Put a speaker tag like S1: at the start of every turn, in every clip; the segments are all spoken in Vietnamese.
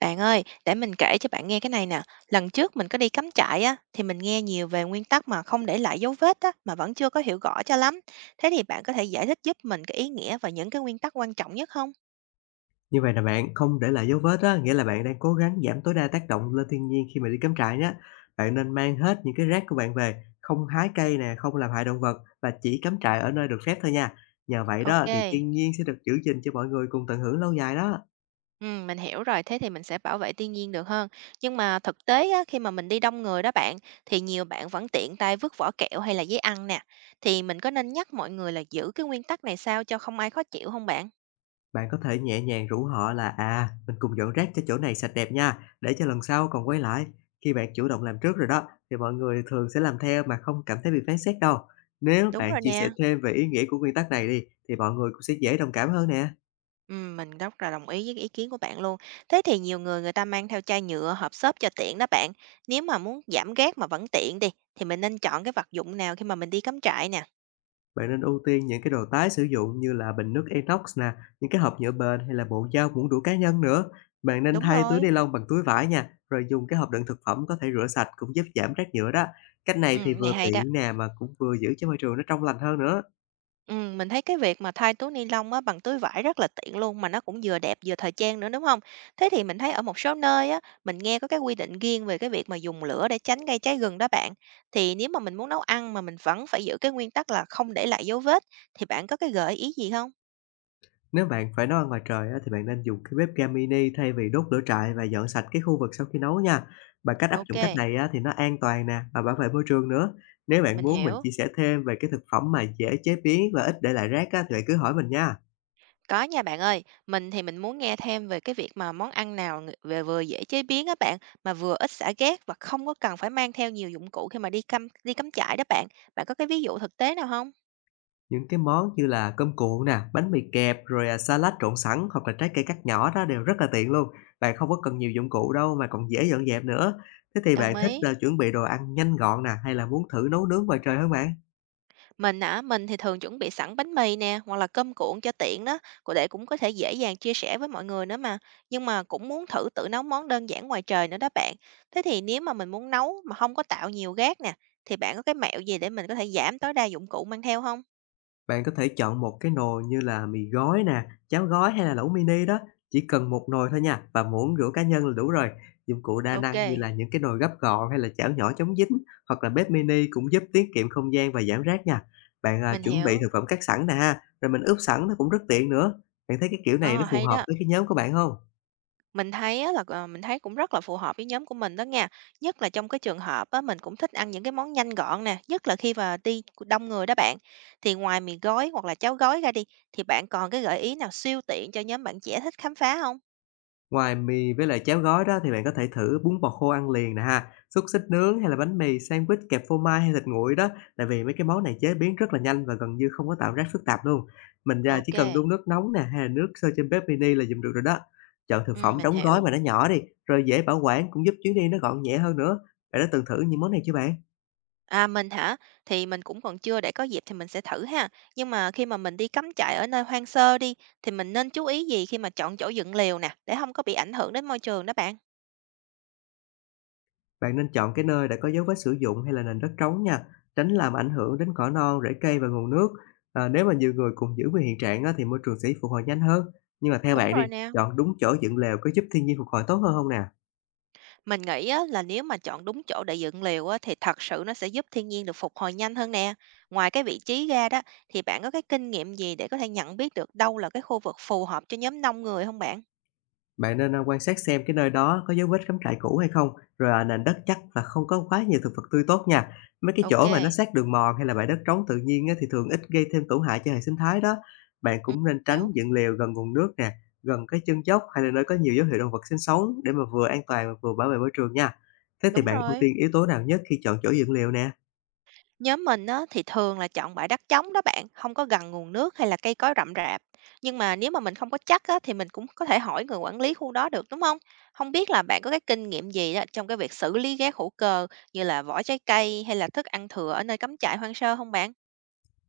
S1: Bạn ơi, để mình kể cho bạn nghe cái này nè. Lần trước mình có đi cắm trại á, thì mình nghe nhiều về nguyên tắc mà không để lại dấu vết á, mà vẫn chưa có hiểu rõ cho lắm. Thế thì bạn có thể giải thích giúp mình cái ý nghĩa và những cái nguyên tắc quan trọng nhất không?
S2: Như vậy là bạn không để lại dấu vết á, nghĩa là bạn đang cố gắng giảm tối đa tác động lên thiên nhiên khi mà đi cắm trại nhé. Bạn nên mang hết những cái rác của bạn về, không hái cây nè, không làm hại động vật và chỉ cắm trại ở nơi được phép thôi nha. Nhờ vậy đó
S1: Ok,
S2: thì thiên nhiên sẽ được giữ gìn cho mọi người cùng tận hưởng lâu dài đó.
S1: ừ, mình hiểu rồi, thế thì mình sẽ bảo vệ thiên nhiên được hơn. Nhưng mà thực tế á, khi mà mình đi đông người đó bạn, thì nhiều bạn vẫn tiện tay vứt vỏ kẹo hay là giấy ăn nè. Thì mình có nên nhắc mọi người là giữ cái nguyên tắc này sao cho không ai khó chịu không bạn?
S2: Bạn có thể nhẹ nhàng rủ họ là à, mình cùng dọn rác cho chỗ này sạch đẹp nha, để cho lần sau còn quay lại. Khi bạn chủ động làm trước rồi đó thì mọi người thường sẽ làm theo mà không cảm thấy bị phán xét đâu. Nếu
S1: Đúng
S2: bạn
S1: rồi
S2: chia sẻ
S1: nè.
S2: thêm về ý nghĩa của nguyên tắc này đi thì mọi người cũng sẽ dễ đồng cảm hơn nè.
S1: Mình rất là đồng ý với cái ý kiến của bạn luôn. Thế thì nhiều người người ta mang theo chai nhựa, hộp xốp cho tiện đó bạn. Nếu mà muốn giảm rác mà vẫn tiện đi, thì mình nên chọn cái vật dụng nào khi mà mình đi cắm trại nè?
S2: Bạn nên ưu tiên những cái đồ tái sử dụng như là bình nước inox nè, những cái hộp nhựa bền hay là bộ dao muỗng đũa cá nhân nữa. Bạn nên
S1: Đúng
S2: thay túi
S1: rồi.
S2: ni lông bằng túi vải nha, rồi dùng cái hộp đựng thực phẩm có thể rửa sạch cũng giúp giảm rác nhựa đó. Cách
S1: Ừ,
S2: này thì
S1: này
S2: vừa
S1: hay đó.
S2: tiện nè mà cũng vừa giữ cho môi trường nó trong lành hơn nữa.
S1: Mình thấy cái việc mà thay túi ni lông á, bằng túi vải rất là tiện luôn, mà nó cũng vừa đẹp vừa thời trang nữa, đúng không? Thế thì mình thấy ở một số nơi á, mình nghe có cái quy định riêng về cái việc mà dùng lửa để tránh gây cháy rừng đó bạn. Thì nếu mà mình muốn nấu ăn mà mình vẫn phải giữ cái nguyên tắc là không để lại dấu vết, thì bạn có cái gợi ý gì không?
S2: Nếu bạn phải nấu ăn ngoài trời á, thì bạn nên dùng cái bếp ga mini thay vì đốt lửa trại và dọn sạch cái khu vực sau khi nấu nha. Và cách áp dụng cách
S1: OK.
S2: này á, thì nó an toàn nè và bảo vệ môi trường nữa. Nếu bạn
S1: Mình
S2: muốn mình
S1: hiểu.
S2: chia sẻ thêm về cái thực phẩm mà dễ chế biến và ít để lại rác á, thì bạn cứ hỏi mình nha.
S1: Có nha bạn ơi, mình thì mình muốn nghe thêm về cái việc mà món ăn nào ng- vừa vừa dễ chế biến á bạn, mà vừa ít xả gas và không có cần phải mang theo nhiều dụng cụ khi mà đi cắm trại đó bạn. Bạn có cái ví dụ thực tế nào không?
S2: Những cái món như là cơm cuộn nè, bánh mì kẹp, rồi, sa trộn sẵn hoặc là trái cây cắt nhỏ đó đều rất là tiện luôn. Bạn không có cần nhiều dụng cụ đâu mà còn dễ dọn dẹp nữa. Thế thì
S1: Đồng
S2: bạn thích
S1: ý.
S2: là chuẩn bị đồ ăn nhanh gọn nè, hay là muốn thử nấu nướng ngoài trời hơn bạn?
S1: Mình á, mình thì thường chuẩn bị sẵn bánh mì nè, hoặc là cơm cuộn cho tiện đó, cô để cũng có thể dễ dàng chia sẻ với mọi người nữa mà. Nhưng mà cũng muốn thử tự nấu món đơn giản ngoài trời nữa đó bạn. Thế thì nếu mà mình muốn nấu mà không có tạo nhiều gas nè, thì bạn có cái mẹo gì để mình có thể giảm tối đa dụng cụ mang theo không?
S2: Bạn có thể chọn một cái nồi như là mì gói nè, cháo gói hay là lẩu mini đó, chỉ cần một nồi thôi nha và muỗng rửa cá nhân là đủ rồi. Dụng cụ đa
S1: Ok.
S2: năng như là những cái nồi gấp gọn hay là chảo nhỏ chống dính hoặc là bếp mini cũng giúp tiết kiệm không gian và giảm rác nha. Bạn
S1: Mình
S2: chuẩn bị
S1: hiểu.
S2: thực phẩm cắt sẵn nè ha, rồi mình ướp sẵn nó cũng rất tiện nữa. Bạn thấy cái kiểu này nó
S1: Ờ,
S2: phù
S1: hay
S2: hợp
S1: đó.
S2: với cái nhóm của bạn không?
S1: Mình thấy á là, mình thấy cũng rất là phù hợp với nhóm của mình đó nha. Nhất là trong cái trường hợp á, mình cũng thích ăn những cái món nhanh gọn nè, nhất là khi mà đi đông người đó bạn. Thì ngoài mì gói hoặc là cháo gói ra đi, thì bạn còn cái gợi ý nào siêu tiện cho nhóm bạn trẻ thích khám phá không?
S2: Ngoài mì với lại cháo gói đó thì bạn có thể thử bún bò khô ăn liền nè ha, xúc xích nướng hay là bánh mì, sandwich kẹp phô mai hay thịt nguội đó, tại vì mấy cái món này chế biến rất là nhanh và gần như không có tạo rác phức tạp luôn. Mình
S1: Ok,
S2: chỉ cần đun nước nóng nè, hay là nước sôi trên bếp mini là dùng được rồi đó. Chọn thực phẩm
S1: mình
S2: đóng
S1: hiểu.
S2: gói mà nó nhỏ đi, rồi dễ bảo quản cũng giúp chuyến đi nó gọn nhẹ hơn nữa. Bạn đã từng thử những món này chưa bạn?
S1: À, mình hả? Thì mình cũng còn chưa, để có dịp thì mình sẽ thử ha. Nhưng mà khi mà mình đi cắm trại ở nơi hoang sơ đi, thì mình nên chú ý gì khi mà chọn chỗ dựng lều nè, để không có bị ảnh hưởng đến môi trường đó bạn?
S2: Bạn nên chọn cái nơi đã có dấu vết sử dụng hay là nền đất trống nha, tránh làm ảnh hưởng đến cỏ non, rễ cây và nguồn nước. À, nếu mà nhiều người cùng giữ nguyên hiện trạng á, thì môi trường sẽ phục hồi nhanh hơn. Nhưng mà theo
S1: Đúng
S2: bạn đi,
S1: rồi nè.
S2: chọn đúng chỗ dựng lều có giúp thiên nhiên phục hồi tốt hơn không nè?
S1: Mình nghĩ á, là nếu mà chọn đúng chỗ để dựng lều á, thì thật sự nó sẽ giúp thiên nhiên được phục hồi nhanh hơn nè. Ngoài cái vị trí ra đó, thì bạn có cái kinh nghiệm gì để có thể nhận biết được đâu là cái khu vực phù hợp cho nhóm đông người không bạn?
S2: Bạn nên quan sát xem cái nơi đó có dấu vết cắm trại cũ hay không, rồi, nền đất chắc và không có quá nhiều thực vật tươi tốt nha. Mấy cái
S1: Ok,
S2: chỗ mà nó sát đường mòn hay là bãi đất trống tự nhiên á, thì thường ít gây thêm tổn hại cho hệ sinh thái đó. Bạn
S1: ừ,
S2: cũng nên tránh
S1: hiểu,
S2: dựng lều gần nguồn nước nè, gần cái chân dốc hay là nơi có nhiều dấu hiệu động vật sinh sống để mà vừa an toàn mà vừa bảo vệ môi trường nha. Thế thì
S1: đúng
S2: bạn ưu
S1: rồi.
S2: tiên yếu tố nào nhất khi chọn chỗ dựng lều nè?
S1: Nhóm mình á, thì thường là chọn bãi đất trống đó bạn, không có gần nguồn nước hay là cây cối rậm rạp. Nhưng mà nếu mà mình không có chắc á, thì mình cũng có thể hỏi người quản lý khu đó được đúng không? Không biết là bạn có cái kinh nghiệm gì á, trong cái việc xử lý rác hữu cơ như là vỏ trái cây hay là thức ăn thừa ở nơi cắm trại hoang sơ không bạn?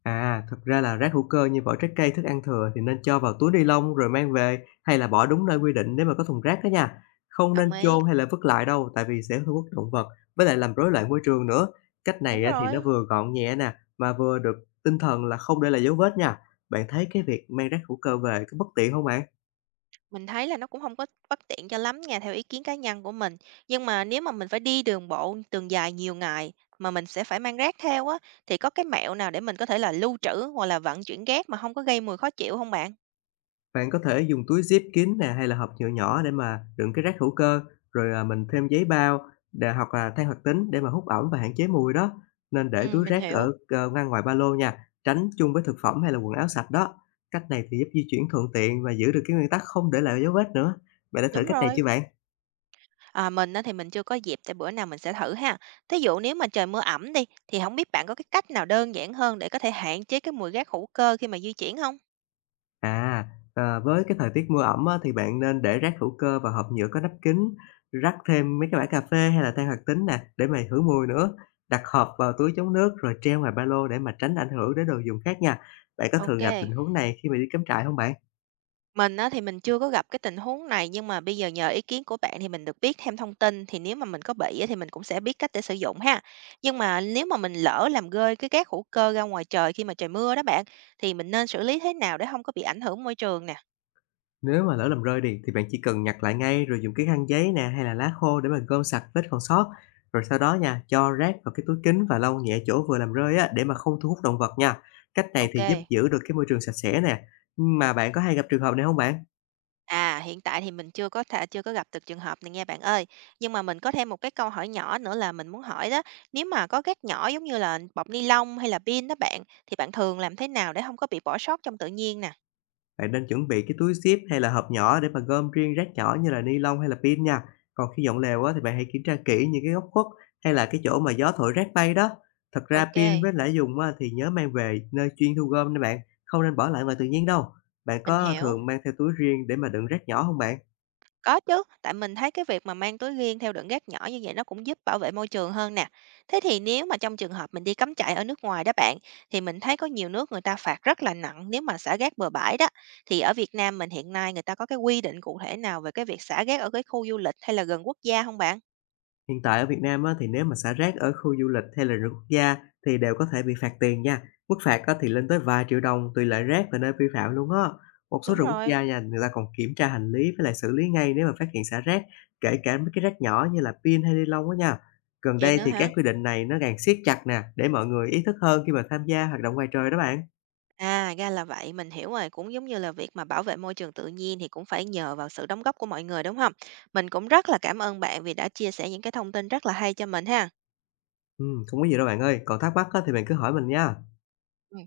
S2: À, thật ra là rác hữu cơ như vỏ trái cây, thức ăn thừa thì nên cho vào túi ni lông rồi mang về hay là bỏ đúng nơi quy định nếu mà có thùng rác đó nha. Không nên
S1: Đồng ý.
S2: chôn hay là vứt lại đâu, tại vì sẽ thu hút động vật với lại làm rối loạn môi trường nữa. Cách
S1: Đúng
S2: này á thì nó
S1: rồi.
S2: vừa gọn nhẹ nè, mà vừa được tinh thần là không để lại dấu vết nha. Bạn thấy cái việc mang rác hữu cơ về có bất tiện không bạn?
S1: Mình thấy là nó cũng không có bất tiện cho lắm nha, theo ý kiến cá nhân của mình. Nhưng mà nếu mà mình phải đi đường bộ đường dài nhiều ngày mà mình sẽ phải mang rác theo á, thì có cái mẹo nào để mình có thể là lưu trữ hoặc là vận chuyển rác mà không có gây mùi khó chịu không bạn?
S2: Bạn có thể dùng túi zip kín nè hay là hộp nhựa nhỏ để mà đựng cái rác hữu cơ, rồi, mình thêm giấy bao để hoặc là than hoạt tính để mà hút ẩm và hạn chế mùi đó. Nên để túi
S1: Mình
S2: rác
S1: hiểu.
S2: ở, ờ, ngăn ngoài ba lô nha, tránh chung với thực phẩm hay là quần áo sạch đó. Cách này thì giúp di chuyển thuận tiện và giữ được cái nguyên tắc không để lại dấu vết nữa. Bạn đã thử
S1: Đúng
S2: cách này
S1: rồi.
S2: chưa bạn?
S1: À, mình á thì mình chưa có dịp, tại bữa nào mình sẽ thử ha. Thí dụ nếu mà trời mưa ẩm đi, thì không biết bạn có cái cách nào đơn giản hơn để có thể hạn chế cái mùi rác hữu cơ khi mà di chuyển không?
S2: À, với cái thời tiết mưa ẩm á, thì bạn nên để rác hữu cơ và hộp nhựa có nắp kín, rắc thêm mấy cái bã cà phê hay là than hoạt tính nè để mà khử mùi nữa. Đặt hộp vào túi chống nước rồi treo ngoài ba lô để mà tránh ảnh hưởng đến đồ dùng khác nha. Bạn có thường gặp tình
S1: OK.
S2: huống này khi mà đi cắm trại không bạn?
S1: Mình á, thì mình chưa có gặp cái tình huống này, nhưng mà bây giờ nhờ ý kiến của bạn thì mình được biết thêm thông tin, thì nếu mà mình có bị á, thì mình cũng sẽ biết cách để sử dụng ha. Nhưng mà nếu mà mình lỡ làm rơi cái rác hữu cơ ra ngoài trời khi mà trời mưa đó bạn, thì mình nên xử lý thế nào để không có bị ảnh hưởng môi trường nè?
S2: Nếu mà lỡ làm rơi đi thì bạn chỉ cần nhặt lại ngay rồi dùng cái khăn giấy nè hay là lá khô để mà gom sạch vết còn sót. Rồi sau đó nha, cho rác vào cái túi kính và lau nhẹ chỗ vừa làm rơi á để mà không thu hút động vật nha. Cách này thì giúp
S1: Ok.
S2: giữ được cái môi trường sạch sẽ nè. Mà bạn có hay gặp trường hợp này không bạn?
S1: À, hiện tại thì mình chưa có gặp được trường hợp này nha bạn ơi. Nhưng mà mình có thêm một cái câu hỏi nhỏ nữa là mình muốn hỏi đó, nếu mà có rác nhỏ giống như là bọc ni lông hay là pin đó bạn, thì bạn thường làm thế nào để không có bị bỏ sót trong tự nhiên nè?
S2: Bạn nên chuẩn bị cái túi zip hay là hộp nhỏ để mà gom riêng rác nhỏ như là ni lông hay là pin nha. Còn khi dọn lều á, thì bạn hãy kiểm tra kỹ những cái góc khuất hay là cái chỗ mà gió thổi rác bay đó. Thật ra pin
S1: Ok,
S2: với lại dùng á, thì nhớ mang về nơi chuyên thu gom nha bạn, không nên bỏ lại ngoài tự nhiên đâu. Bạn
S1: mình
S2: có
S1: hiểu.
S2: thường mang theo túi riêng để mà đựng rác nhỏ không bạn?
S1: Có chứ, tại mình thấy cái việc mà mang túi riêng theo đựng rác nhỏ như vậy nó cũng giúp bảo vệ môi trường hơn nè. Thế thì nếu mà trong trường hợp mình đi cắm trại ở nước ngoài đó bạn, thì mình thấy có nhiều nước người ta phạt rất là nặng nếu mà xả rác bừa bãi đó. Thì ở Việt Nam mình hiện nay người ta có cái quy định cụ thể nào về cái việc xả rác ở cái khu du lịch hay là gần quốc gia không bạn?
S2: Hiện tại ở Việt Nam á, thì nếu mà xả rác ở khu du lịch hay là rừng quốc gia thì đều có thể bị phạt tiền nha. Mức phạt á, thì lên tới vài triệu đồng tùy loại rác và nơi vi phạm luôn á. Một số
S1: Đúng
S2: rừng quốc
S1: rồi,
S2: gia nha, người ta còn kiểm tra hành lý với lại xử lý ngay nếu mà phát hiện xả rác, kể cả mấy cái rác nhỏ như là pin hay ni lông á nha. Gần
S1: vậy
S2: đây
S1: nữa
S2: thì các
S1: hả?
S2: quy định này nó càng siết chặt nè, để mọi người ý thức hơn khi mà tham gia hoạt động ngoài trời đó bạn.
S1: À, ra là vậy, mình hiểu rồi, cũng giống như là việc mà bảo vệ môi trường tự nhiên thì cũng phải nhờ vào sự đóng góp của mọi người đúng không? Mình cũng rất là cảm ơn bạn vì đã chia sẻ những cái thông tin rất là hay cho mình ha.
S2: Ừ, không có gì đâu bạn ơi, còn thắc mắc á, thì bạn cứ hỏi mình nha.
S1: Ừ,